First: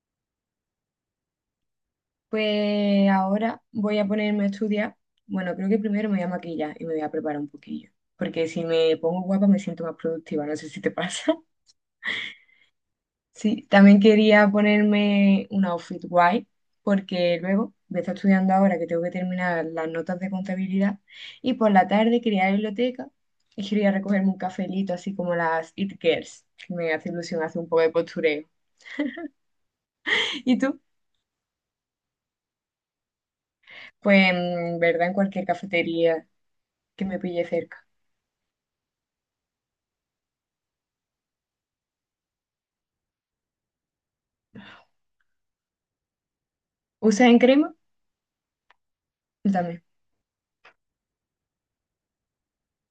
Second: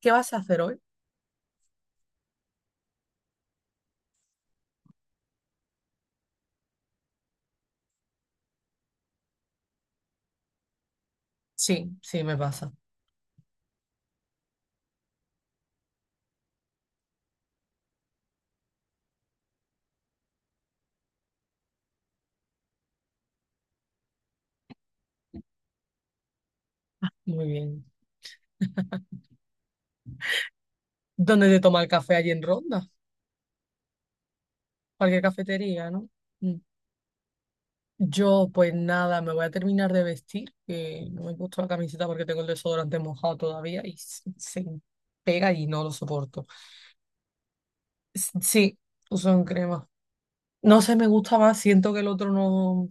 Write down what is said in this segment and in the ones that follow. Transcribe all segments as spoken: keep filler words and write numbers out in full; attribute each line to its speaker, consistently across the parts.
Speaker 1: ¿Qué vas a hacer hoy?
Speaker 2: Pues ahora voy a ponerme a estudiar. Bueno, creo que primero me voy a maquillar y me voy a preparar un poquillo, porque si me pongo guapa me siento más productiva, no sé si te pasa.
Speaker 1: Sí, sí, me pasa.
Speaker 2: Sí, también quería ponerme un outfit guay, porque luego voy a estar estudiando ahora que tengo que terminar las notas de contabilidad y por la tarde quería ir a la biblioteca y quería recogerme un cafelito, así como las It Girls, que me hace ilusión
Speaker 1: Muy
Speaker 2: hacer un poco
Speaker 1: bien.
Speaker 2: de postureo. ¿Y tú?
Speaker 1: ¿Dónde te toma el café allí en Ronda?
Speaker 2: Pues, en verdad, en
Speaker 1: Cualquier
Speaker 2: cualquier
Speaker 1: cafetería, ¿no?
Speaker 2: cafetería
Speaker 1: Mm.
Speaker 2: que me pille cerca.
Speaker 1: Yo, pues nada, me voy a terminar de vestir, que no me he puesto la camiseta porque tengo el desodorante mojado todavía y se, se pega y no lo soporto.
Speaker 2: ¿Usas en crema?
Speaker 1: S- Sí, uso en
Speaker 2: Yo también.
Speaker 1: crema. No sé, me gusta más, siento que el otro no,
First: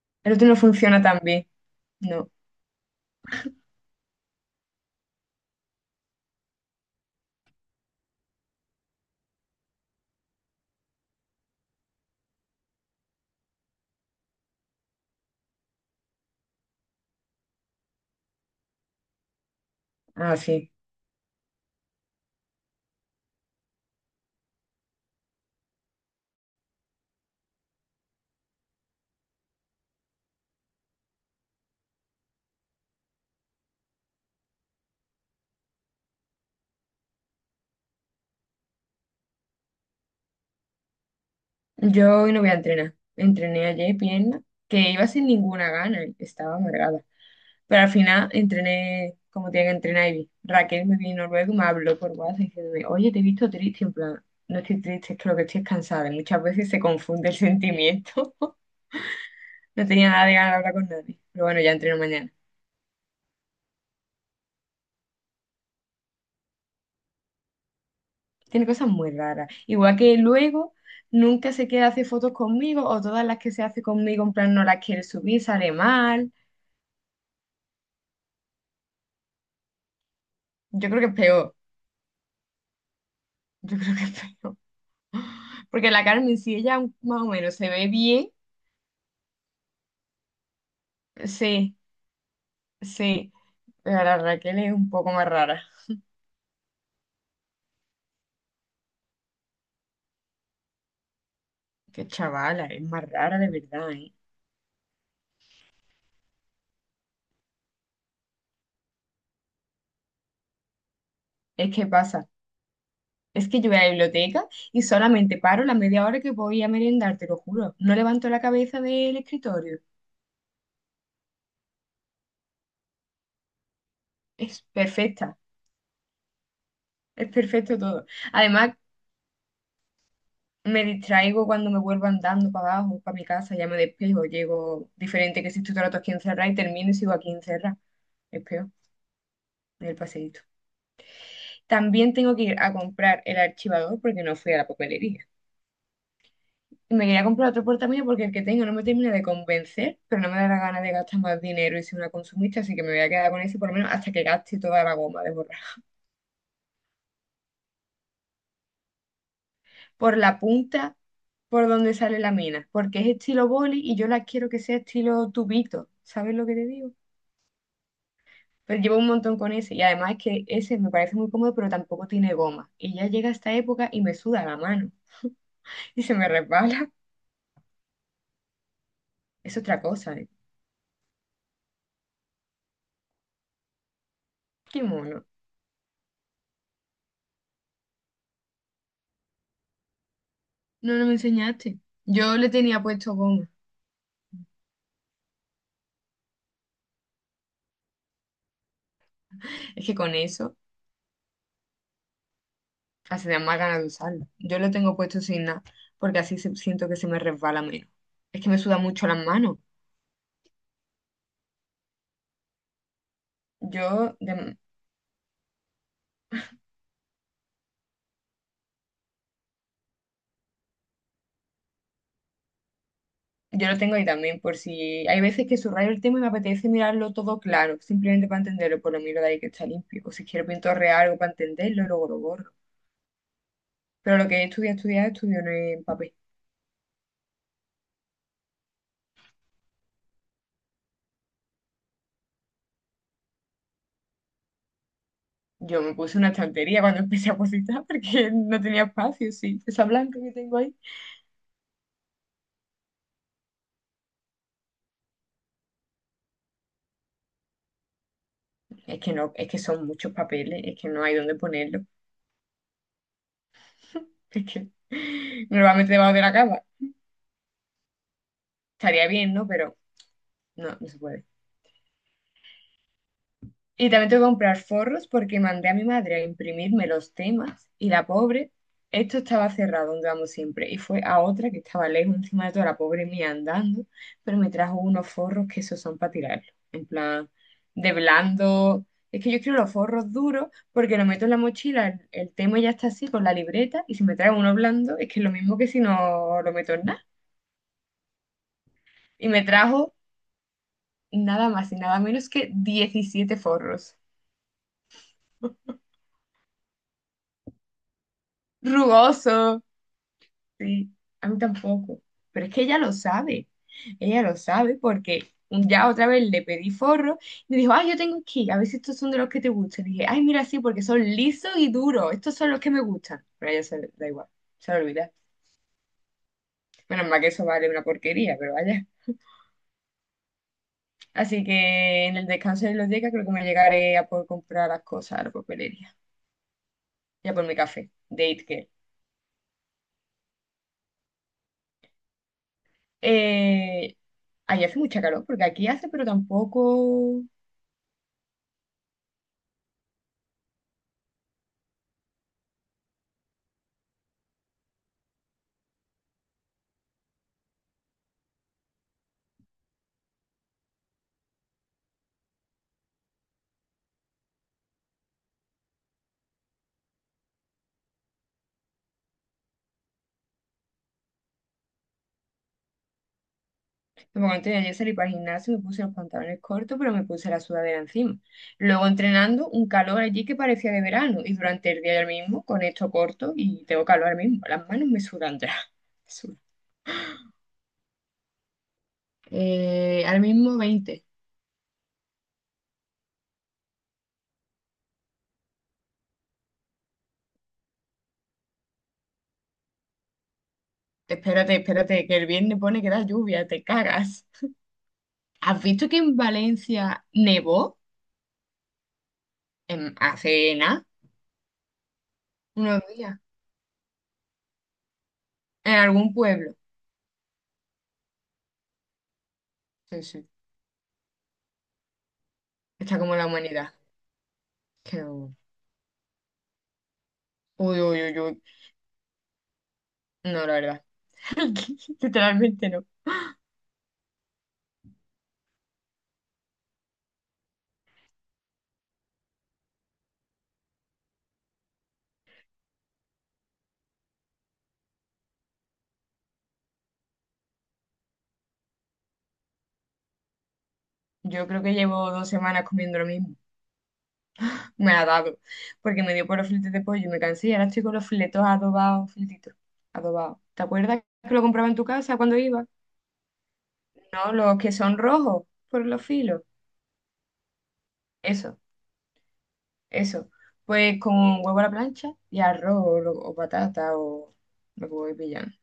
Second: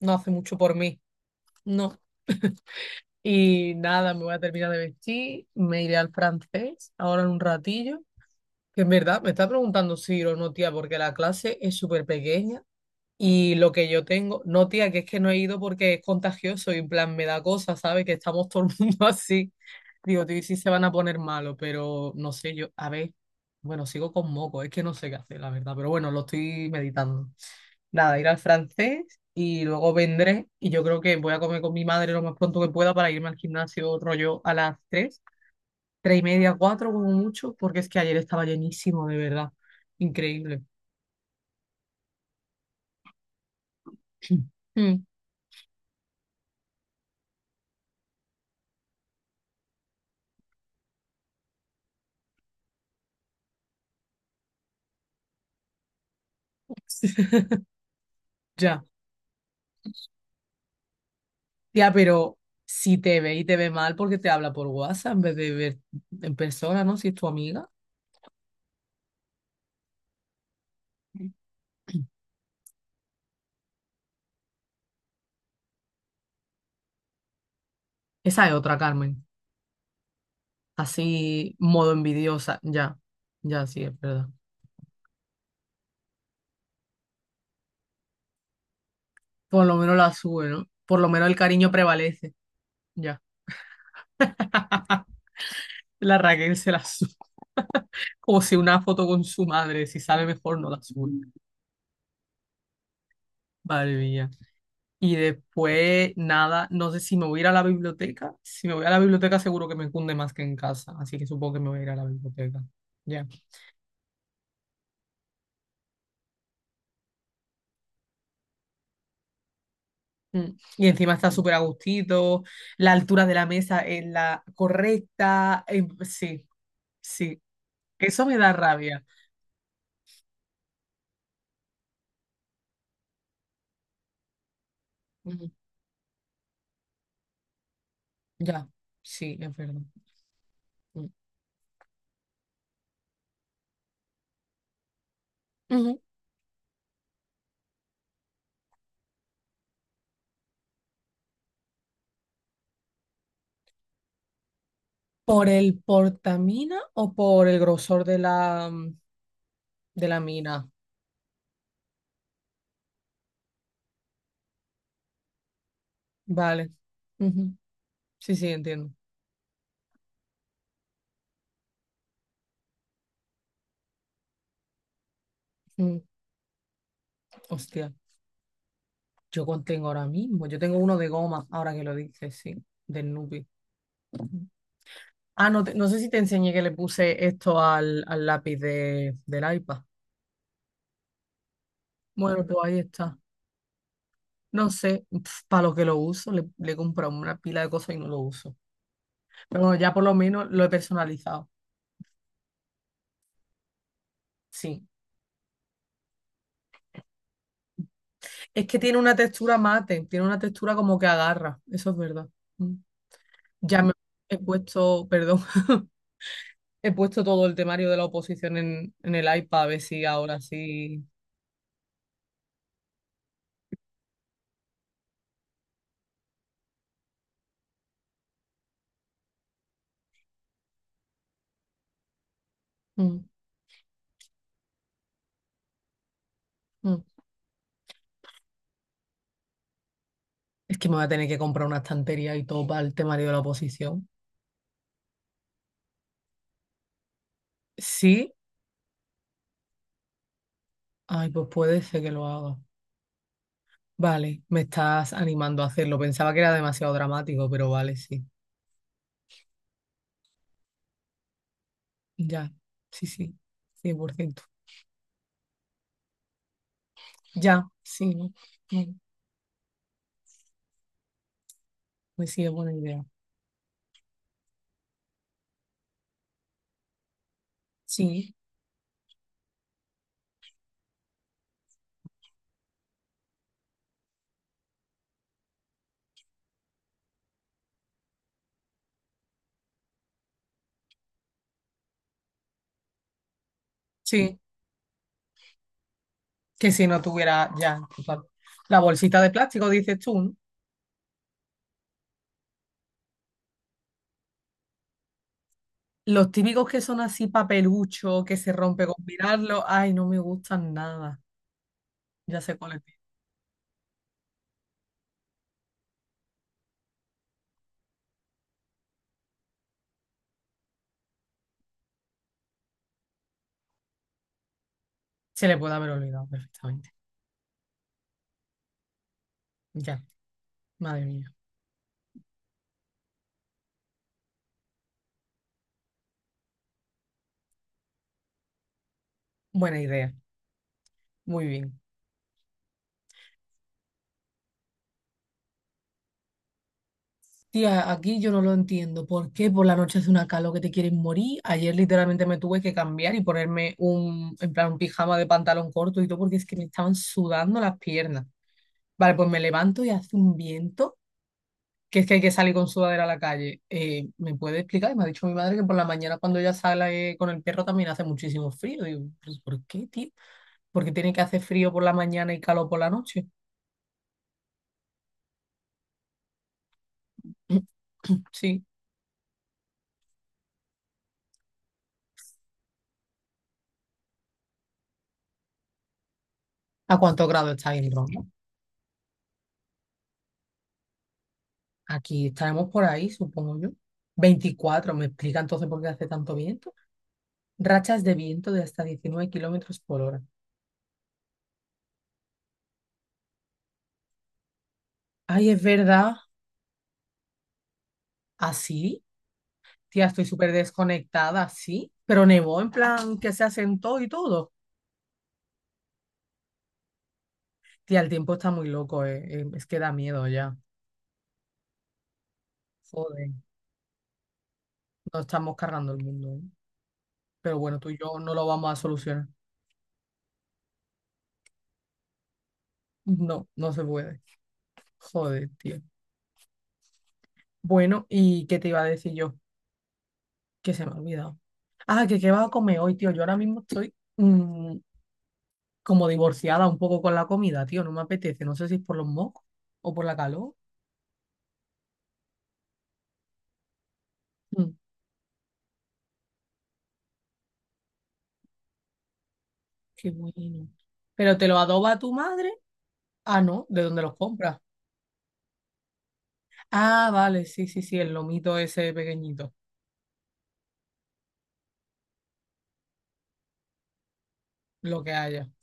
Speaker 1: no hace
Speaker 2: El otro no
Speaker 1: mucho por mí.
Speaker 2: funciona tan bien.
Speaker 1: No.
Speaker 2: No.
Speaker 1: Y nada, me voy a terminar de vestir, me iré al francés ahora en un ratillo. Que en verdad me está preguntando si ir o no, tía, porque la clase es súper pequeña y lo que yo tengo, no, tía, que es que no he ido porque es contagioso y en plan me da cosas, ¿sabes? Que estamos todo el mundo así. Digo,
Speaker 2: Ah,
Speaker 1: tío, y sí se
Speaker 2: sí.
Speaker 1: van a poner malos, pero no sé, yo, a ver, bueno, sigo con moco, es que no sé qué hacer, la verdad, pero bueno, lo estoy meditando. Nada, ir al francés y luego vendré y yo creo que voy a comer con mi madre lo más pronto que pueda para irme al gimnasio rollo a las tres Tres y media, cuatro como mucho, porque es que ayer estaba llenísimo, de verdad. Increíble.
Speaker 2: Yo hoy no voy a entrenar. Entrené ayer pierna, que
Speaker 1: Mm.
Speaker 2: iba sin ninguna gana, y estaba amargada. Pero al final entrené como tenía que entrenar y vi. Raquel me vino luego y me habló por WhatsApp diciéndome, oye, te he visto triste. En plan, no estoy triste, es que lo que estoy es cansada. Y muchas veces se confunde el sentimiento.
Speaker 1: Ya,
Speaker 2: No tenía nada de ganas de hablar con nadie. Pero bueno, ya
Speaker 1: ya,
Speaker 2: entreno mañana.
Speaker 1: pero si te ve y te ve mal porque te habla por WhatsApp en vez de ver en persona, ¿no? Si es tu amiga.
Speaker 2: Tiene cosas muy raras. Igual que luego nunca se queda hacer fotos conmigo o todas las que se hace conmigo en plan no las quiere subir, sale mal.
Speaker 1: Esa es otra, Carmen.
Speaker 2: Yo creo que es
Speaker 1: Así,
Speaker 2: peor.
Speaker 1: modo envidiosa. Ya, ya,
Speaker 2: Yo
Speaker 1: sí,
Speaker 2: creo
Speaker 1: es
Speaker 2: que es
Speaker 1: verdad.
Speaker 2: peor. Porque la Carmen, si ella más o menos se ve bien,
Speaker 1: Por lo menos la sube, ¿no? Por lo menos el cariño
Speaker 2: sí,
Speaker 1: prevalece. Ya.
Speaker 2: sí. Pero la Raquel es un poco más rara.
Speaker 1: La Raquel se la sube. Como si una foto con su madre, si sabe mejor, no la sube.
Speaker 2: Qué chavala, es más rara de verdad,
Speaker 1: Madre
Speaker 2: ¿eh?
Speaker 1: mía. Y después, nada, no sé si me voy a ir a la biblioteca. Si me voy a la biblioteca, seguro que me cunde más que en casa. Así que supongo que me
Speaker 2: Es
Speaker 1: voy a
Speaker 2: que
Speaker 1: ir a la
Speaker 2: pasa.
Speaker 1: biblioteca. Ya.
Speaker 2: Es que yo voy a la biblioteca y solamente paro la media hora que voy a merendar, te lo juro. No levanto la cabeza del escritorio.
Speaker 1: Mm. Y encima está súper a gustito. La altura de la mesa es la
Speaker 2: Es perfecta.
Speaker 1: correcta. Eh, sí,
Speaker 2: Es
Speaker 1: sí.
Speaker 2: perfecto todo.
Speaker 1: Eso me da
Speaker 2: Además,
Speaker 1: rabia.
Speaker 2: me distraigo cuando me vuelvo andando para abajo, para mi casa, ya me despejo, llego diferente
Speaker 1: Ujú.
Speaker 2: que si estoy todo el rato aquí encerrada y termino y sigo aquí encerrada. Es
Speaker 1: Ya.
Speaker 2: peor,
Speaker 1: Sí, es verdad.
Speaker 2: en el paseíto.
Speaker 1: Mm.
Speaker 2: También tengo que ir a comprar el archivador porque no fui a la papelería.
Speaker 1: Ujú.
Speaker 2: Y me quería comprar otro portamina porque el que tengo no me termina de convencer, pero no me da la gana de gastar más dinero y ser una consumista, así que me voy a quedar con ese por lo menos hasta que gaste toda la goma de
Speaker 1: ¿Por
Speaker 2: borrar.
Speaker 1: el portamina o por el grosor de la, de
Speaker 2: Por
Speaker 1: la
Speaker 2: la
Speaker 1: mina?
Speaker 2: punta, por donde sale la mena, porque es estilo boli y yo la quiero que sea estilo tubito, ¿sabes lo que te
Speaker 1: Vale.
Speaker 2: digo?
Speaker 1: Ujú. Sí, sí,
Speaker 2: Pero
Speaker 1: entiendo.
Speaker 2: llevo un montón con ese y además es que ese me parece muy cómodo, pero tampoco tiene goma. Y ya llega esta época y me suda la mano
Speaker 1: Mm.
Speaker 2: y se me resbala.
Speaker 1: Hostia. Yo
Speaker 2: Es otra
Speaker 1: contengo ahora
Speaker 2: cosa, ¿eh?
Speaker 1: mismo. Yo tengo uno de goma, ahora que lo dices, sí, del Nupi.
Speaker 2: Qué mono.
Speaker 1: Ah, no, te- no sé si te enseñé que le puse esto al, al lápiz de, del iPad.
Speaker 2: No, no me enseñaste. Yo
Speaker 1: Bueno,
Speaker 2: le
Speaker 1: pues ahí
Speaker 2: tenía puesto
Speaker 1: está.
Speaker 2: goma.
Speaker 1: No sé, para lo que lo uso, le, le he comprado una pila de cosas y no lo uso. Pero bueno,
Speaker 2: Es
Speaker 1: ya
Speaker 2: que
Speaker 1: por lo
Speaker 2: con
Speaker 1: menos
Speaker 2: eso
Speaker 1: lo he personalizado.
Speaker 2: hace da más ganas de usarlo. Yo lo
Speaker 1: Sí.
Speaker 2: tengo puesto sin nada, porque así se- siento que se me resbala menos. Es que me
Speaker 1: Es
Speaker 2: suda
Speaker 1: que tiene
Speaker 2: mucho
Speaker 1: una
Speaker 2: las
Speaker 1: textura
Speaker 2: manos.
Speaker 1: mate, tiene una textura como que agarra. Eso es verdad. Mm. Ya me
Speaker 2: Yo
Speaker 1: he
Speaker 2: de-
Speaker 1: puesto, perdón, he puesto todo el temario de la oposición en, en el iPad a ver si ahora sí.
Speaker 2: Yo lo tengo ahí también, por si hay veces que subrayo el tema y me apetece mirarlo todo claro, simplemente para entenderlo, por lo miro de ahí que está limpio. O si quiero pintorrear algo para entenderlo, luego lo borro.
Speaker 1: Mm,
Speaker 2: Pero lo que he estudiado, estudiado, estudio no en papel.
Speaker 1: mm. Es que me voy a tener que comprar una estantería y todo para el temario de la oposición.
Speaker 2: Yo me puse una estantería cuando empecé a cositar porque
Speaker 1: Sí,
Speaker 2: no tenía espacio, sí. Esa blanca que tengo ahí.
Speaker 1: ay, pues puede ser que lo haga. Vale, me estás animando a hacerlo. Pensaba que era demasiado dramático, pero vale, sí.
Speaker 2: Es que no, es que son muchos papeles, es que no hay dónde ponerlo.
Speaker 1: Ya, sí, sí, cien por ciento.
Speaker 2: Es que me lo voy a meter debajo de la cama.
Speaker 1: Ya, sí, ¿no? Mm,
Speaker 2: Estaría bien, ¿no? Pero no, no se puede.
Speaker 1: me sigue buena idea.
Speaker 2: Y también tengo que comprar forros porque mandé a mi madre a imprimirme los temas y la
Speaker 1: Sí,
Speaker 2: pobre, esto estaba cerrado donde vamos siempre y fue a otra que estaba lejos encima de toda la pobre mía andando, pero me trajo unos forros que esos son para tirarlos, en plan de blando. Es que yo quiero los forros duros porque lo meto en la mochila, el, el tema ya está así con la libreta y si me trae
Speaker 1: sí,
Speaker 2: uno blando es que es lo mismo que si no lo
Speaker 1: que
Speaker 2: meto en
Speaker 1: si no
Speaker 2: nada.
Speaker 1: tuviera ya. Total. La bolsita
Speaker 2: Y
Speaker 1: de
Speaker 2: me
Speaker 1: plástico,
Speaker 2: trajo
Speaker 1: dices tú, ¿no?
Speaker 2: nada más y nada menos que diecisiete forros.
Speaker 1: Los típicos que son así papelucho, que se rompe con
Speaker 2: Rugoso.
Speaker 1: mirarlo, ay, no me gustan
Speaker 2: Sí,
Speaker 1: nada.
Speaker 2: a mí tampoco.
Speaker 1: Ya
Speaker 2: Pero es
Speaker 1: sé
Speaker 2: que
Speaker 1: cuál
Speaker 2: ella lo
Speaker 1: es.
Speaker 2: sabe. Ella lo sabe porque ya otra vez le pedí forro y me dijo, ay, yo tengo aquí, a ver si estos son de los que te gustan. Y dije, ay, mira, sí, porque son lisos y duros. Estos son los que me gustan. Pero a ella se le da igual, se le olvida.
Speaker 1: Se le puede haber olvidado perfectamente.
Speaker 2: Menos mal que eso vale una porquería, pero vaya.
Speaker 1: Ya, madre mía.
Speaker 2: Así que en el descanso de los días creo que me llegaré a por comprar las cosas a la papelería. Ya por mi café, de It Girl.
Speaker 1: Buena idea. Muy bien.
Speaker 2: Eh, ahí hace mucha calor, porque aquí hace, pero tampoco.
Speaker 1: Tía, aquí yo no lo entiendo. ¿Por qué por la noche hace una calor que te quieres morir? Ayer literalmente me tuve que cambiar y ponerme un, en plan, un pijama de pantalón corto y todo porque es que me estaban sudando las piernas. Vale, pues me levanto y hace un viento que es que hay que salir con sudadera a la calle. Eh, ¿me puede explicar? Y Me ha dicho mi madre que por la mañana cuando ella sale con el perro también hace muchísimo frío. Digo: "Pues, ¿por qué, tío? ¿Por qué tiene que hacer frío por la mañana y calor por la noche?"
Speaker 2: Porque cuando tenía yo salí para el gimnasio, me puse los pantalones cortos, pero me puse la sudadera encima.
Speaker 1: Sí.
Speaker 2: Luego entrenando, un calor allí que parecía de verano. Y durante el día del mismo, con esto corto, y tengo calor ahora mismo. Las manos me sudan ya. Me sudan.
Speaker 1: ¿A cuántos grados está en Roma?
Speaker 2: Eh, ahora mismo veinte.
Speaker 1: Aquí estaremos por ahí, supongo yo. Veinticuatro. ¿Me explica entonces por qué hace tanto viento? Rachas de viento de hasta diecinueve kilómetros por hora.
Speaker 2: Espérate, espérate, que el viernes pone que da lluvia, te cagas.
Speaker 1: Ay,
Speaker 2: ¿Has
Speaker 1: es
Speaker 2: visto que
Speaker 1: verdad,
Speaker 2: en Valencia nevó?
Speaker 1: así,
Speaker 2: En,
Speaker 1: tía, estoy súper
Speaker 2: hace nada,
Speaker 1: desconectada, sí, pero nevó en
Speaker 2: unos
Speaker 1: plan
Speaker 2: días.
Speaker 1: que se asentó y todo.
Speaker 2: En algún pueblo.
Speaker 1: Tía, el tiempo está muy loco, eh, eh, es que da
Speaker 2: Sí,
Speaker 1: miedo
Speaker 2: sí.
Speaker 1: ya.
Speaker 2: Está como la
Speaker 1: Joder,
Speaker 2: humanidad. Que
Speaker 1: nos
Speaker 2: no-
Speaker 1: estamos cargando el mundo. eh. Pero bueno,
Speaker 2: Uy,
Speaker 1: tú y
Speaker 2: uy,
Speaker 1: yo
Speaker 2: uy,
Speaker 1: no
Speaker 2: uy.
Speaker 1: lo vamos a solucionar.
Speaker 2: No, la verdad. Literalmente no.
Speaker 1: No, no se puede. Joder, tío. Bueno, ¿y qué te iba a decir yo? Que se me ha olvidado. Ah, que qué vas a comer hoy, tío. Yo ahora mismo estoy mm, como divorciada un poco con la comida, tío. No me apetece. No sé si es por los mocos o por la calor.
Speaker 2: Yo creo que llevo dos semanas comiendo lo mismo.
Speaker 1: Mm,
Speaker 2: Me ha dado. Porque me dio por los filetes de pollo y me cansé y ahora estoy con los filetos adobados, filetitos.
Speaker 1: qué
Speaker 2: Adobados. ¿Te
Speaker 1: bueno.
Speaker 2: acuerdas que
Speaker 1: Pero
Speaker 2: lo
Speaker 1: te lo
Speaker 2: compraba en tu
Speaker 1: adoba tu
Speaker 2: casa cuando
Speaker 1: madre.
Speaker 2: iba?
Speaker 1: Ah, no, ¿de dónde los
Speaker 2: No, los
Speaker 1: compras?
Speaker 2: que son rojos por los filos.
Speaker 1: Ah, vale, sí, sí, sí, el lomito
Speaker 2: Eso,
Speaker 1: ese pequeñito.
Speaker 2: eso. Pues con huevo a la plancha y arroz o, lo- o patata o lo que
Speaker 1: Lo que
Speaker 2: voy
Speaker 1: haya.
Speaker 2: pillando.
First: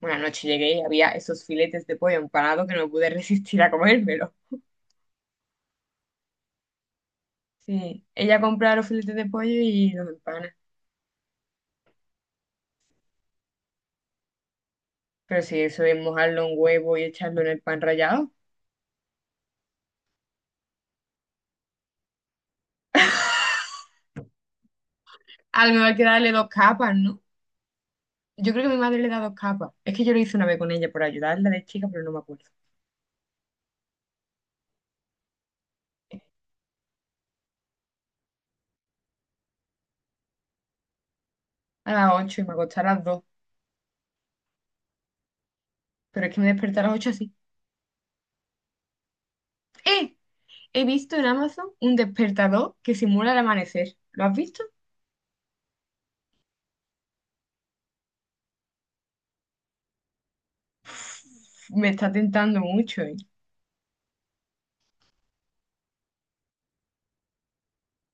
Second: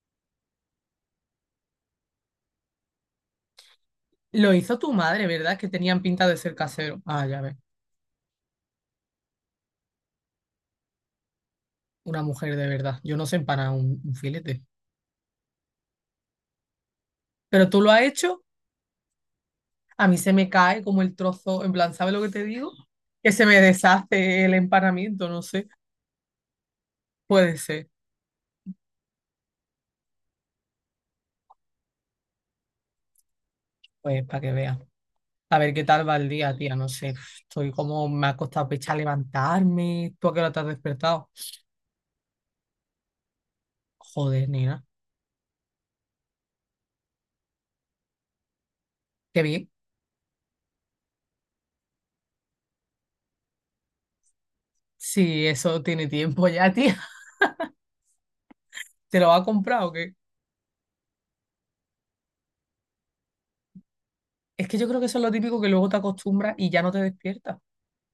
Speaker 2: Una noche llegué y había esos filetes de pollo empanados que no pude resistir a comérmelo.
Speaker 1: Lo hizo tu madre, ¿verdad? Que tenían pinta de ser casero. Ah, ya ves.
Speaker 2: Sí, ella compra los filetes de pollo y los empana.
Speaker 1: Una mujer de verdad. Yo no sé empanar un, un filete.
Speaker 2: Pero si eso es mojarlo en huevo y echarlo en el
Speaker 1: Pero tú
Speaker 2: pan
Speaker 1: lo has
Speaker 2: rallado,
Speaker 1: hecho. A mí se me cae como el trozo. En plan, ¿sabes lo que te digo? Que se me deshace el empanamiento, no
Speaker 2: a
Speaker 1: sé.
Speaker 2: lo mejor hay que darle dos capas, ¿no?
Speaker 1: Puede ser.
Speaker 2: Yo creo que mi madre le da dos capas. Es que yo lo hice una vez con ella por ayudarla de chica, pero no me acuerdo.
Speaker 1: Pues para que veas. A ver qué tal va el día, tía. No sé. Estoy como me ha costado pecha levantarme. ¿Tú a qué hora te has despertado?
Speaker 2: A las ocho y me acosté a las dos.
Speaker 1: Joder, nena.
Speaker 2: Pero es que me desperté a las ocho así.
Speaker 1: Qué bien.
Speaker 2: ¡Eh! He visto en Amazon un despertador que simula el amanecer. ¿Lo has visto?
Speaker 1: Sí, eso tiene tiempo ya, tía. ¿Te lo ha comprado o qué?
Speaker 2: Uf, me está tentando mucho, ¿eh?
Speaker 1: Es que yo creo que eso es lo típico que luego te acostumbras y ya no te despiertas.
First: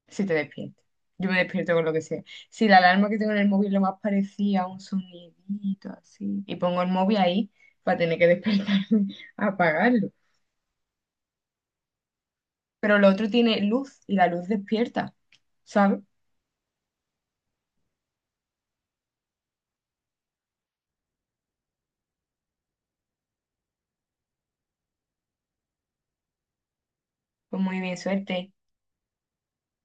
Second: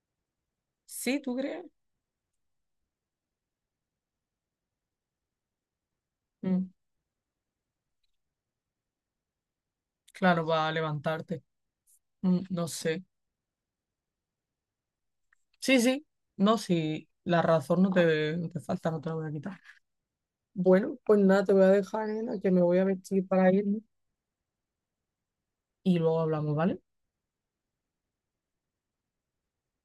Speaker 2: Si te despiertas.
Speaker 1: ¿Sí,
Speaker 2: Yo
Speaker 1: tú
Speaker 2: me
Speaker 1: crees?
Speaker 2: despierto con lo que sea. Si la alarma que tengo en el móvil lo más parecía a un sonidito así, y
Speaker 1: Mm,
Speaker 2: pongo el móvil ahí para tener que despertarme a apagarlo.
Speaker 1: claro, para levantarte. Mm, no
Speaker 2: Pero
Speaker 1: sé.
Speaker 2: lo otro tiene luz y la luz despierta,
Speaker 1: Sí,
Speaker 2: ¿sabes?
Speaker 1: sí. No, sí. La razón no te, no te falta, no te la voy a quitar. Bueno, pues nada, te voy a dejar, Elena, que me voy a vestir para irme y luego hablamos, ¿vale?
Speaker 2: Pues muy bien, suerte.